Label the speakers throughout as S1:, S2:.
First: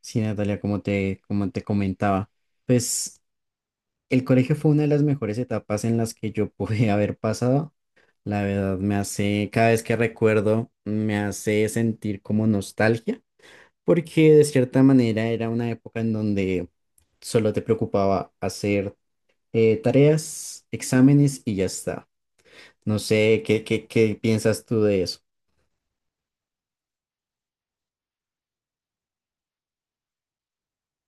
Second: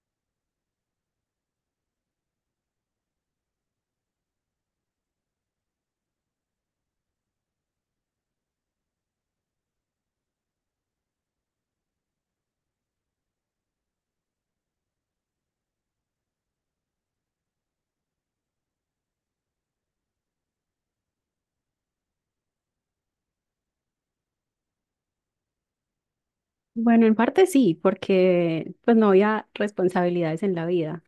S1: Sí, Natalia, como te comentaba, pues el colegio fue una de las mejores etapas en las que yo pude haber pasado. La verdad me hace, cada vez que recuerdo, me hace sentir como nostalgia, porque de cierta manera era una época en donde solo te preocupaba hacer tareas, exámenes y ya está. No sé, ¿qué piensas tú de eso?
S2: Bueno, en parte sí, porque pues no había responsabilidades en la vida.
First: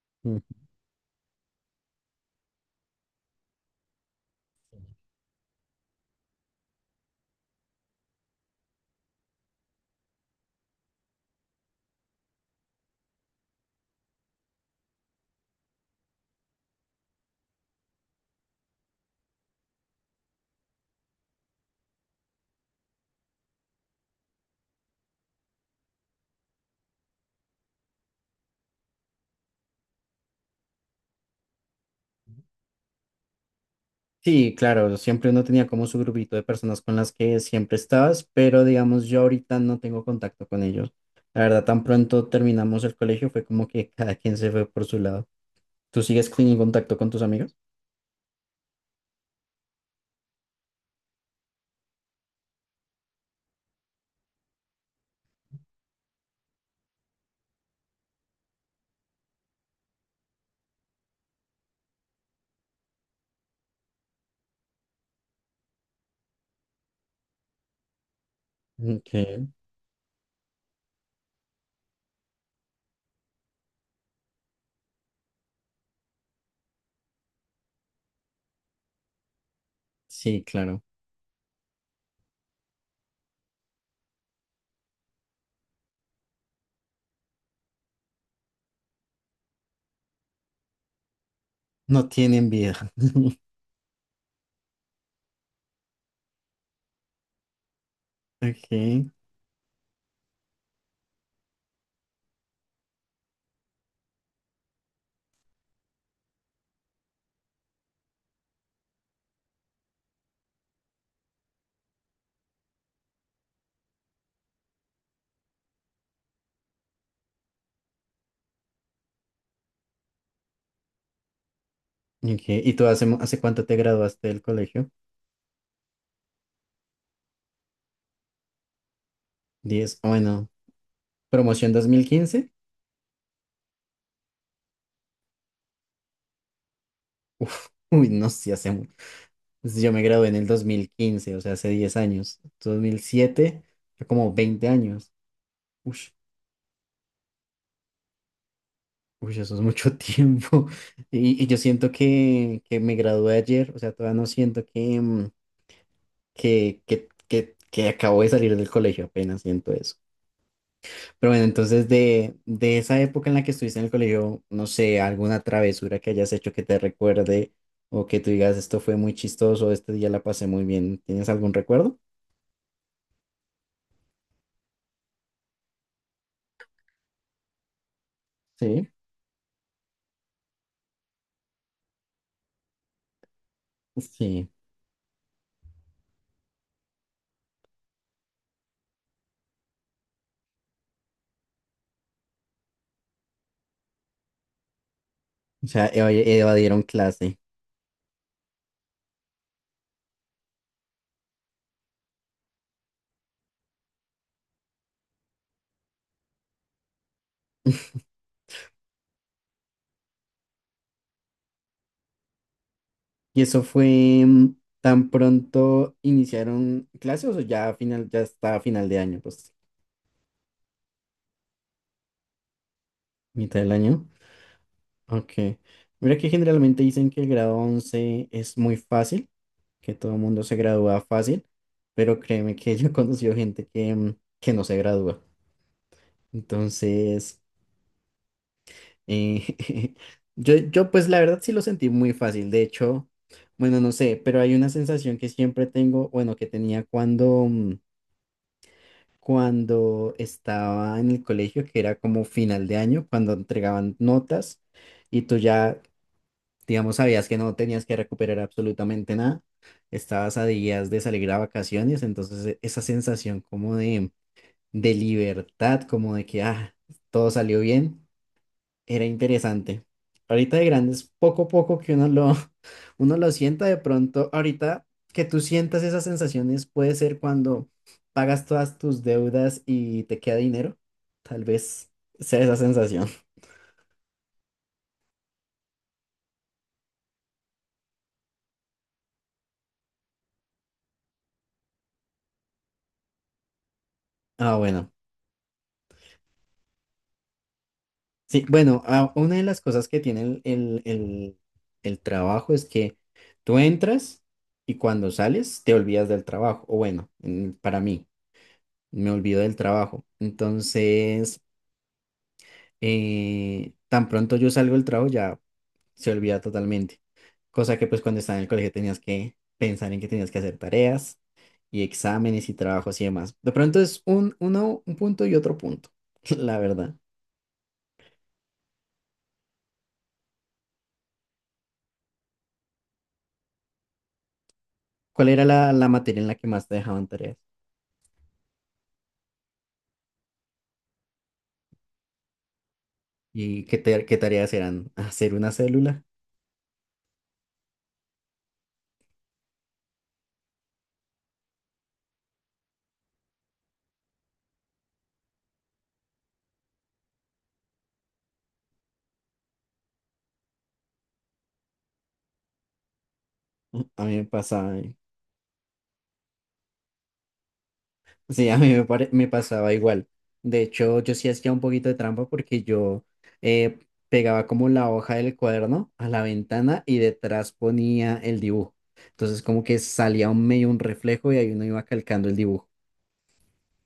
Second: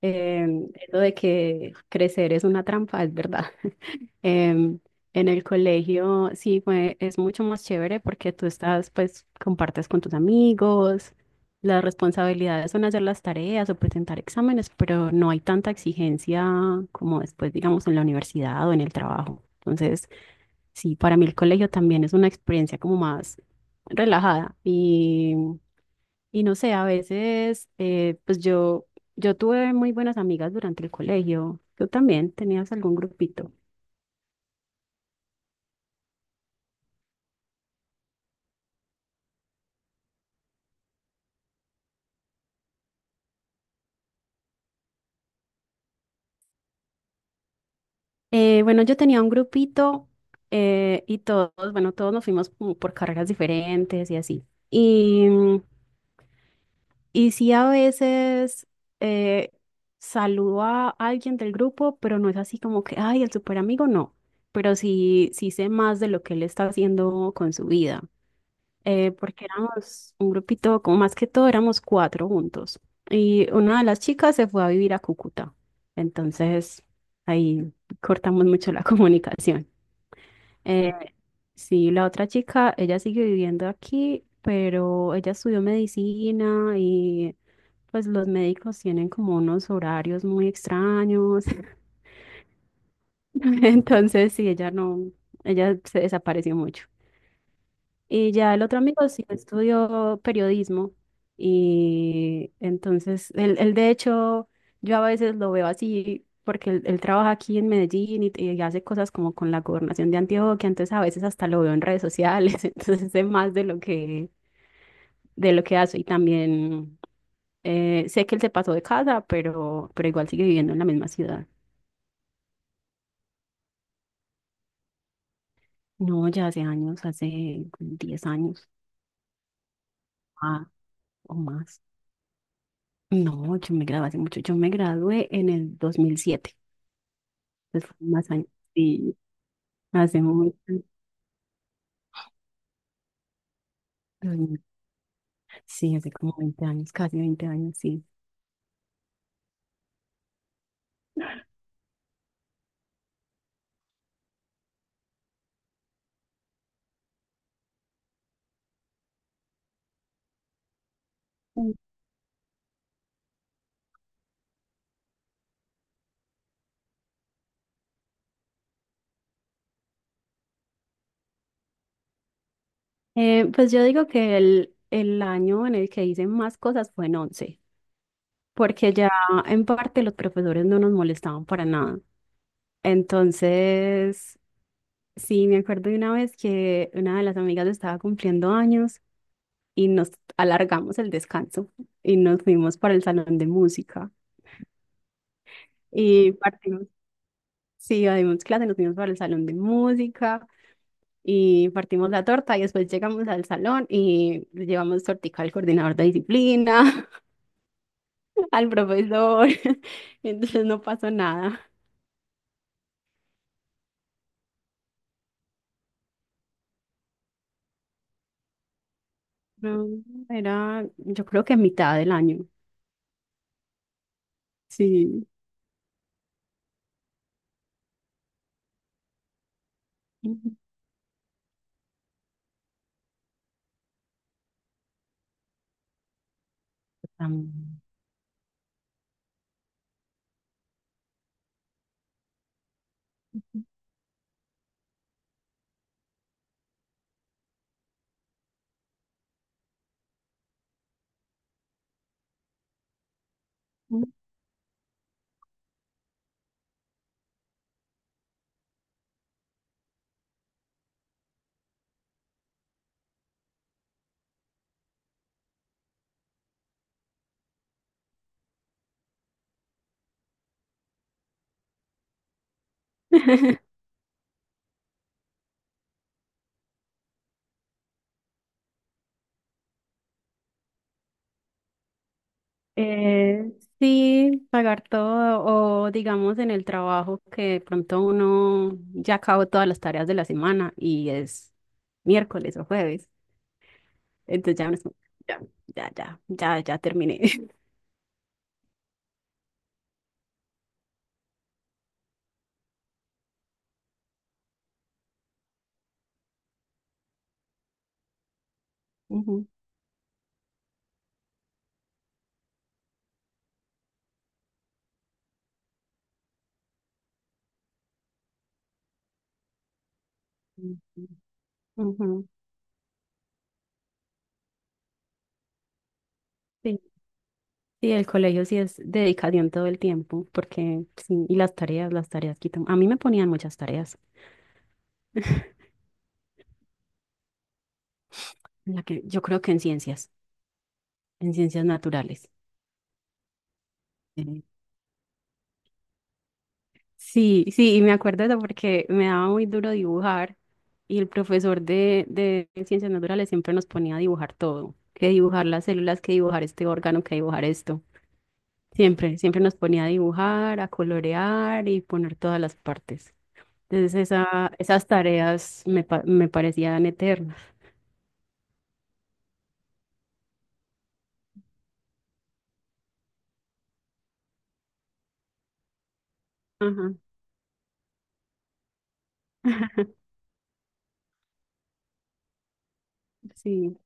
S2: Eso de que crecer es una trampa, es verdad. Em, en el colegio es mucho más chévere porque tú estás, pues, compartes con tus amigos, las responsabilidades son hacer las tareas o presentar exámenes, pero no hay tanta exigencia como después, digamos, en la universidad o en el trabajo. Entonces, sí, para mí el colegio también es una experiencia como más relajada y no sé, a veces, pues yo tuve muy buenas amigas durante el colegio. ¿Tú también tenías algún grupito?
S1: Sí, claro, siempre uno tenía como su grupito de personas con las que siempre estabas, pero digamos yo ahorita no tengo contacto con ellos. La verdad, tan pronto terminamos el colegio fue como que cada quien se fue por su lado. ¿Tú sigues en contacto con tus amigos?
S2: Bueno, yo tenía un grupito, y todos, bueno, todos nos fuimos como por carreras diferentes y así. Y, mm, y sí, a veces eh, saludo a alguien del grupo, pero no es así como que, ay, el super amigo, no. Pero sí, sí sé más de lo que él está haciendo con su vida. Eh, porque
S1: Okay.
S2: éramos un grupito, como más que todo éramos cuatro juntos. Y una de las chicas se fue a vivir a Cúcuta. Entonces ahí cortamos mucho la comunicación.
S1: Sí, claro.
S2: Eh, sí, la otra chica, ella sigue viviendo aquí, pero ella estudió medicina y pues los médicos tienen como unos horarios muy extraños.
S1: No tienen vida.
S2: Entonces sí, ella no, ella se desapareció mucho. Y ya el otro amigo
S1: Okay.
S2: sí estudió periodismo. Y entonces, él de hecho, yo a veces lo veo así, porque él trabaja aquí en Medellín y hace cosas como con la gobernación de Antioquia. Entonces, a veces hasta lo veo en redes sociales. Entonces, sé más de lo que hace. Y también sé que él se pasó de casa, pero, igual sigue viviendo en la misma ciudad.
S1: Ok. Y tú hace, ¿hace cuánto te graduaste del colegio?
S2: No, ya hace años, hace como 10 años,
S1: 10, bueno,
S2: ah, o
S1: promoción
S2: más.
S1: 2015.
S2: No, yo me gradué hace mucho. Yo me gradué en el dos mil siete.
S1: Uf,
S2: Entonces fue
S1: uy, no,
S2: más años.
S1: sí, hace mucho.
S2: Sí,
S1: Entonces, yo me
S2: hace
S1: gradué en el
S2: mucho.
S1: 2015, o sea, hace 10 años. 2007 fue como
S2: Dos mil.
S1: 20 años.
S2: Sí,
S1: Ush,
S2: hace como 20 años, casi 20 años, sí.
S1: ush, eso es mucho tiempo. Y yo siento que me gradué ayer, o sea, todavía no siento que, que, que acabo de salir del colegio, apenas siento eso. Pero bueno,
S2: Mm.
S1: entonces de esa época en la que estuviste en el colegio, no sé, alguna travesura que hayas hecho que te recuerde o que tú digas, esto fue muy chistoso, este día la pasé muy bien. ¿Tienes algún recuerdo?
S2: Pues yo digo que el año en el que hice más cosas fue en 11,
S1: Sí.
S2: porque ya en parte los profesores no nos molestaban para nada. Entonces,
S1: Sí.
S2: sí, me acuerdo de una vez que una de las amigas estaba cumpliendo años y nos alargamos el descanso y nos fuimos para el salón de música.
S1: O sea,
S2: Y
S1: evadieron
S2: partimos,
S1: clase.
S2: sí, dimos clase, nos fuimos para el salón de música y partimos la torta y después llegamos al salón y le llevamos tortica al coordinador de disciplina, al profesor. Entonces no pasó nada.
S1: ¿Y eso fue tan pronto iniciaron clases o ya a final, ya está a final de año, pues,
S2: No, era, yo creo que a mitad del año.
S1: mitad del año?
S2: Sí.
S1: Ok. Mira que generalmente dicen que el grado 11 es muy fácil, que todo el mundo
S2: Ujú.
S1: se gradúa fácil, pero créeme que yo he conocido gente que, que no se gradúa. Entonces,
S2: Am-
S1: eh, yo pues la verdad sí lo sentí muy fácil. De hecho, bueno, no sé, pero hay una sensación que siempre tengo, bueno, que tenía cuando cuando estaba en el colegio, que era como final de año, cuando entregaban notas y tú ya, digamos, sabías que no tenías que recuperar absolutamente nada, estabas a días de salir a vacaciones, entonces esa sensación como de libertad, como de que ah, todo salió bien, era interesante. Ahorita de grandes, poco a poco que uno lo, uno lo sienta de pronto. Ahorita que tú sientas esas sensaciones puede ser cuando pagas todas tus deudas y te queda dinero. Tal vez sea esa sensación.
S2: Eh, sí, pagar todo o digamos en el trabajo que de pronto uno ya acabó todas las tareas de la semana y es miércoles o jueves,
S1: Ah,
S2: entonces ya uno es
S1: bueno.
S2: como, ya, ya, ya, ya, ya terminé.
S1: Sí, bueno, ah, una de las cosas que tiene el trabajo es que tú entras y cuando sales te olvidas del trabajo. O bueno, para mí, me olvido
S2: Ujú,
S1: del trabajo. Entonces tan pronto yo salgo del trabajo ya se olvida totalmente. Cosa que pues cuando estaba en el colegio tenías que pensar en que tenías que hacer
S2: ujú.
S1: tareas y
S2: Ujú.
S1: exámenes y trabajos y demás. De pronto es un, uno, un punto y otro punto, la
S2: Sí,
S1: verdad.
S2: sí, el colegio sí es dedicación todo el tiempo, porque sí, y las tareas quitan. A mí me ponían muchas tareas,
S1: ¿Cuál era la, la materia en la que más te dejaban tareas?
S2: en la que, yo creo que en ciencias naturales.
S1: ¿Y qué, qué tareas eran? ¿Hacer una célula?
S2: Sí, sí, y me acuerdo de eso porque me daba muy duro dibujar y el profesor de ciencias naturales siempre nos ponía a dibujar todo, que dibujar las células, que dibujar este órgano, que dibujar esto. Siempre, siempre nos ponía a dibujar, a colorear y poner todas las partes. Entonces
S1: A mí me
S2: esa,
S1: pasaba
S2: esas tareas me parecían eternas.
S1: sí, a mí me, me pasaba igual. De hecho, yo sí hacía un poquito de trampa porque yo eh, pegaba como la hoja del cuaderno a la ventana
S2: Ajá.
S1: y detrás ponía el dibujo. Entonces como que salía un medio un reflejo y ahí uno iba calcando el dibujo.
S2: Sí.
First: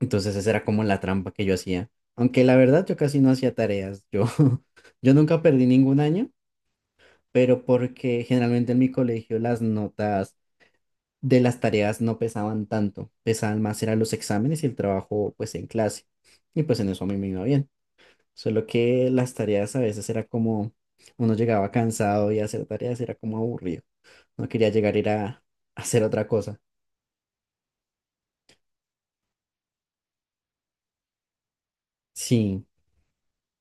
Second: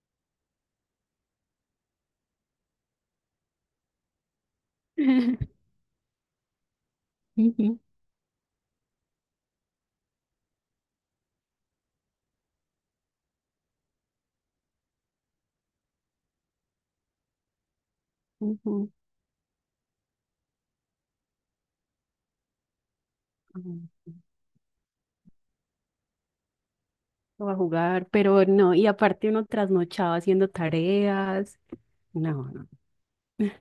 S1: Entonces esa era como la trampa que yo hacía. Aunque la verdad yo casi no hacía tareas. Yo, yo nunca perdí ningún año, pero
S2: Ujú,
S1: porque generalmente en mi colegio las notas de las tareas no pesaban tanto, pesaban más eran los exámenes y el trabajo pues en clase. Y pues en eso a mí me iba bien. Solo
S2: ujú.
S1: que las tareas a veces era como, uno llegaba cansado y hacer tareas era como aburrido. No quería llegar a ir a hacer otra cosa.
S2: O a jugar, pero no, y aparte uno trasnochaba haciendo tareas. No,
S1: Sí,
S2: no.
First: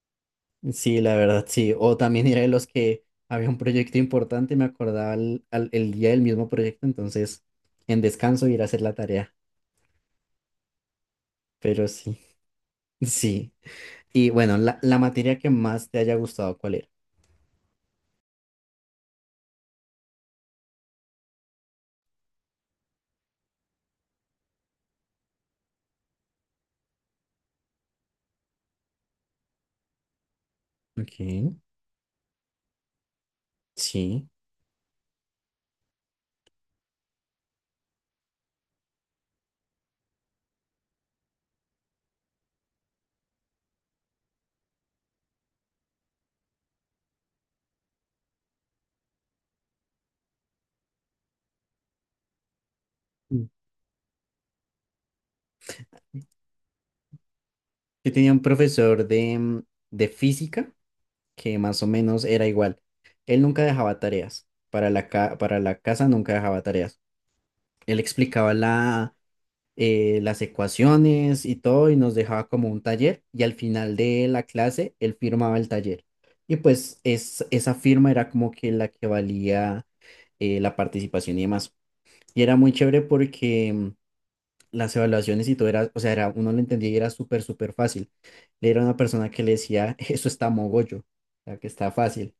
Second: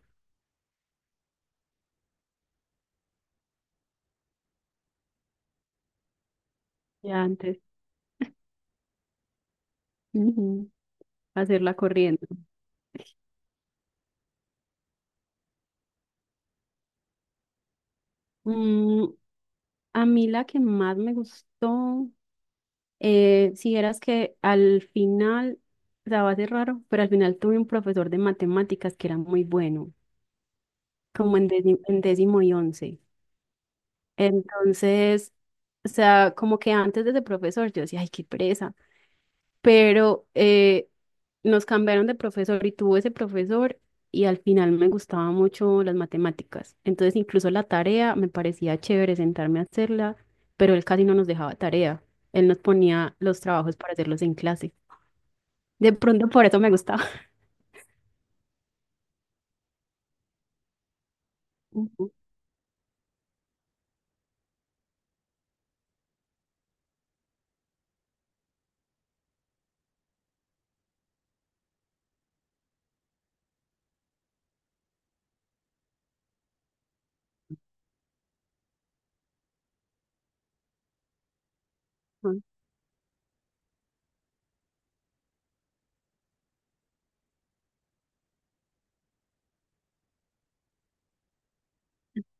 S1: sí, la verdad, sí. O también era de los que había un proyecto importante y me acordaba el, el día del mismo proyecto,
S2: Ya
S1: entonces
S2: antes.
S1: en descanso ir a hacer la tarea.
S2: Ujú. Hacerla
S1: Pero sí,
S2: corriendo.
S1: sí. Y bueno, la materia que más te haya gustado, ¿cuál era?
S2: Mm, a mí la que más me gustó, si vieras que al final, o sea, va a ser raro, pero al final tuve un profesor de matemáticas que era muy bueno,
S1: Ok,
S2: como en décimo y once.
S1: sí.
S2: Entonces, o sea, como que antes de ese profesor yo decía, ay, qué pereza, pero nos cambiaron de profesor y tuvo ese profesor y al final me gustaban mucho las matemáticas. Entonces incluso la tarea me parecía chévere sentarme a hacerla, pero él casi no nos dejaba tarea. Él nos ponía los
S1: Mm.
S2: trabajos para hacerlos en clase. De pronto por eso me gustaba.
S1: Yo tenía un profesor de, de física que más o
S2: Ujú,
S1: menos era igual. Él nunca dejaba tareas. Para la, para la casa nunca dejaba tareas. Él explicaba la, las ecuaciones y todo y nos dejaba como un taller y al final de la clase él firmaba el taller. Y pues es, esa firma era como que la que valía la participación y demás. Y
S2: ujú,
S1: era muy chévere porque las evaluaciones y todo era, o sea, era, uno lo entendía y era súper, súper fácil. Le era una persona que le decía, eso está mogollo, o sea, que está fácil.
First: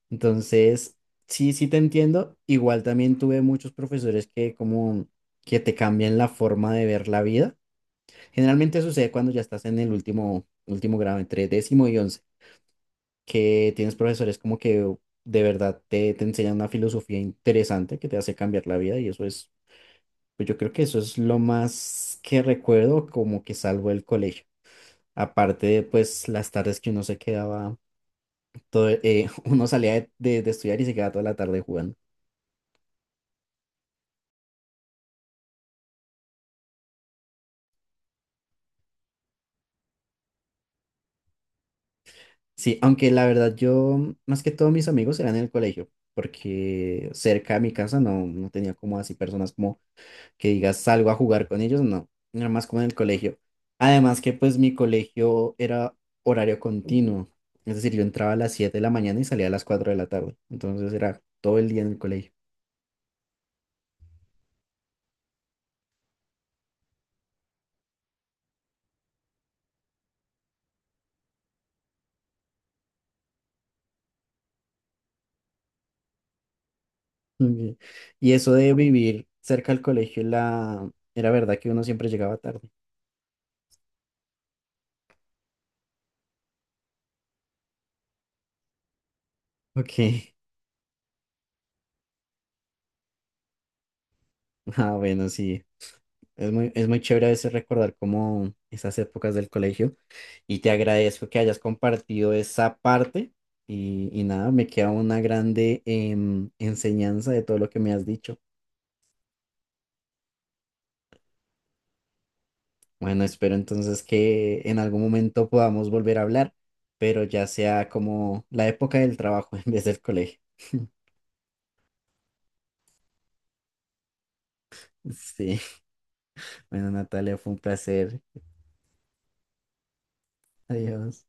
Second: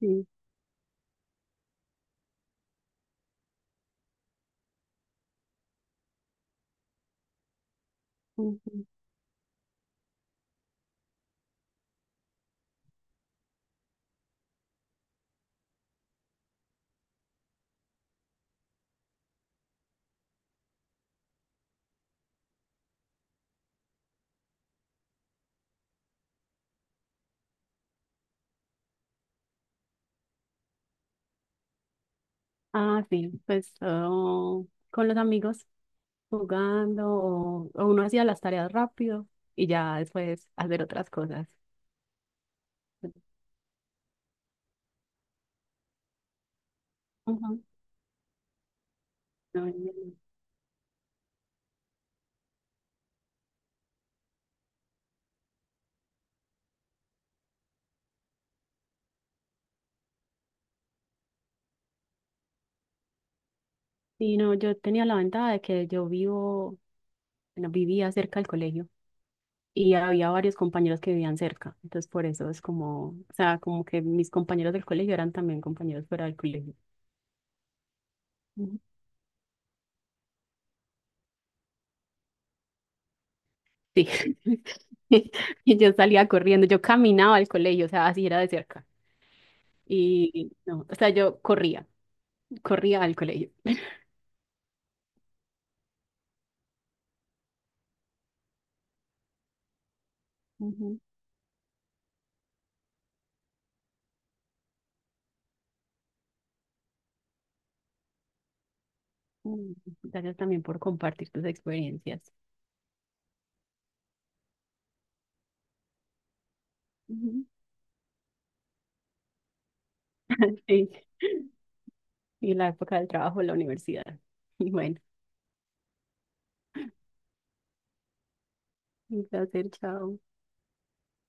S2: sí,
S1: Entonces, sí, sí te entiendo. Igual también tuve muchos profesores que como que te cambian la forma de ver la vida. Generalmente
S2: ujú.
S1: sucede cuando ya estás en el último, último grado, entre décimo y once, que tienes profesores como que de verdad te, te enseñan una filosofía interesante que te hace cambiar la vida y eso es pues yo creo que eso es lo más que recuerdo como que salvo el colegio. Aparte de pues las tardes que uno se quedaba, todo, uno salía de, de estudiar y se quedaba toda la tarde jugando.
S2: Ah, sí, pues oh, con los amigos jugando o uno hacía las tareas rápido y ya después hacer otras cosas.
S1: Sí, aunque
S2: Ujú.
S1: la verdad yo más que todos mis amigos eran en el colegio, porque cerca de mi casa no, no tenía como así personas
S2: No, no,
S1: como
S2: no.
S1: que digas salgo a jugar con ellos, no, era más como en el colegio. Además que pues mi colegio era horario continuo, es decir, yo entraba a las 7 de la mañana y salía a las 4 de la tarde, entonces era todo el día en el colegio.
S2: Sí, no, yo tenía la ventaja de que yo vivo, bueno, vivía cerca del colegio y había varios compañeros que vivían cerca. Entonces, por eso es como, o sea, como que mis compañeros del colegio eran también compañeros fuera del colegio.
S1: Ok. Y eso de
S2: Ujú.
S1: vivir cerca al colegio, la... era verdad que uno siempre llegaba tarde.
S2: Sí. Y yo salía corriendo, yo caminaba al colegio, o sea, así era de cerca.
S1: Ok,
S2: Y no, o sea, yo corría, corría al colegio.
S1: ah, bueno, sí, es muy chévere a veces recordar como esas épocas del colegio. Y te
S2: Ujú.
S1: agradezco que hayas compartido esa parte y nada, me queda una grande enseñanza de todo lo que me has dicho.
S2: Mm, Gracias también por compartir tus experiencias.
S1: Bueno, espero entonces que en algún momento podamos volver a hablar, pero
S2: Ujú.
S1: ya sea como la época del trabajo en vez del colegio.
S2: Sí. Y la época del trabajo, la universidad. Bueno.
S1: Sí, bueno, Natalia, fue un placer.
S2: Un placer, chao.
S1: Adiós.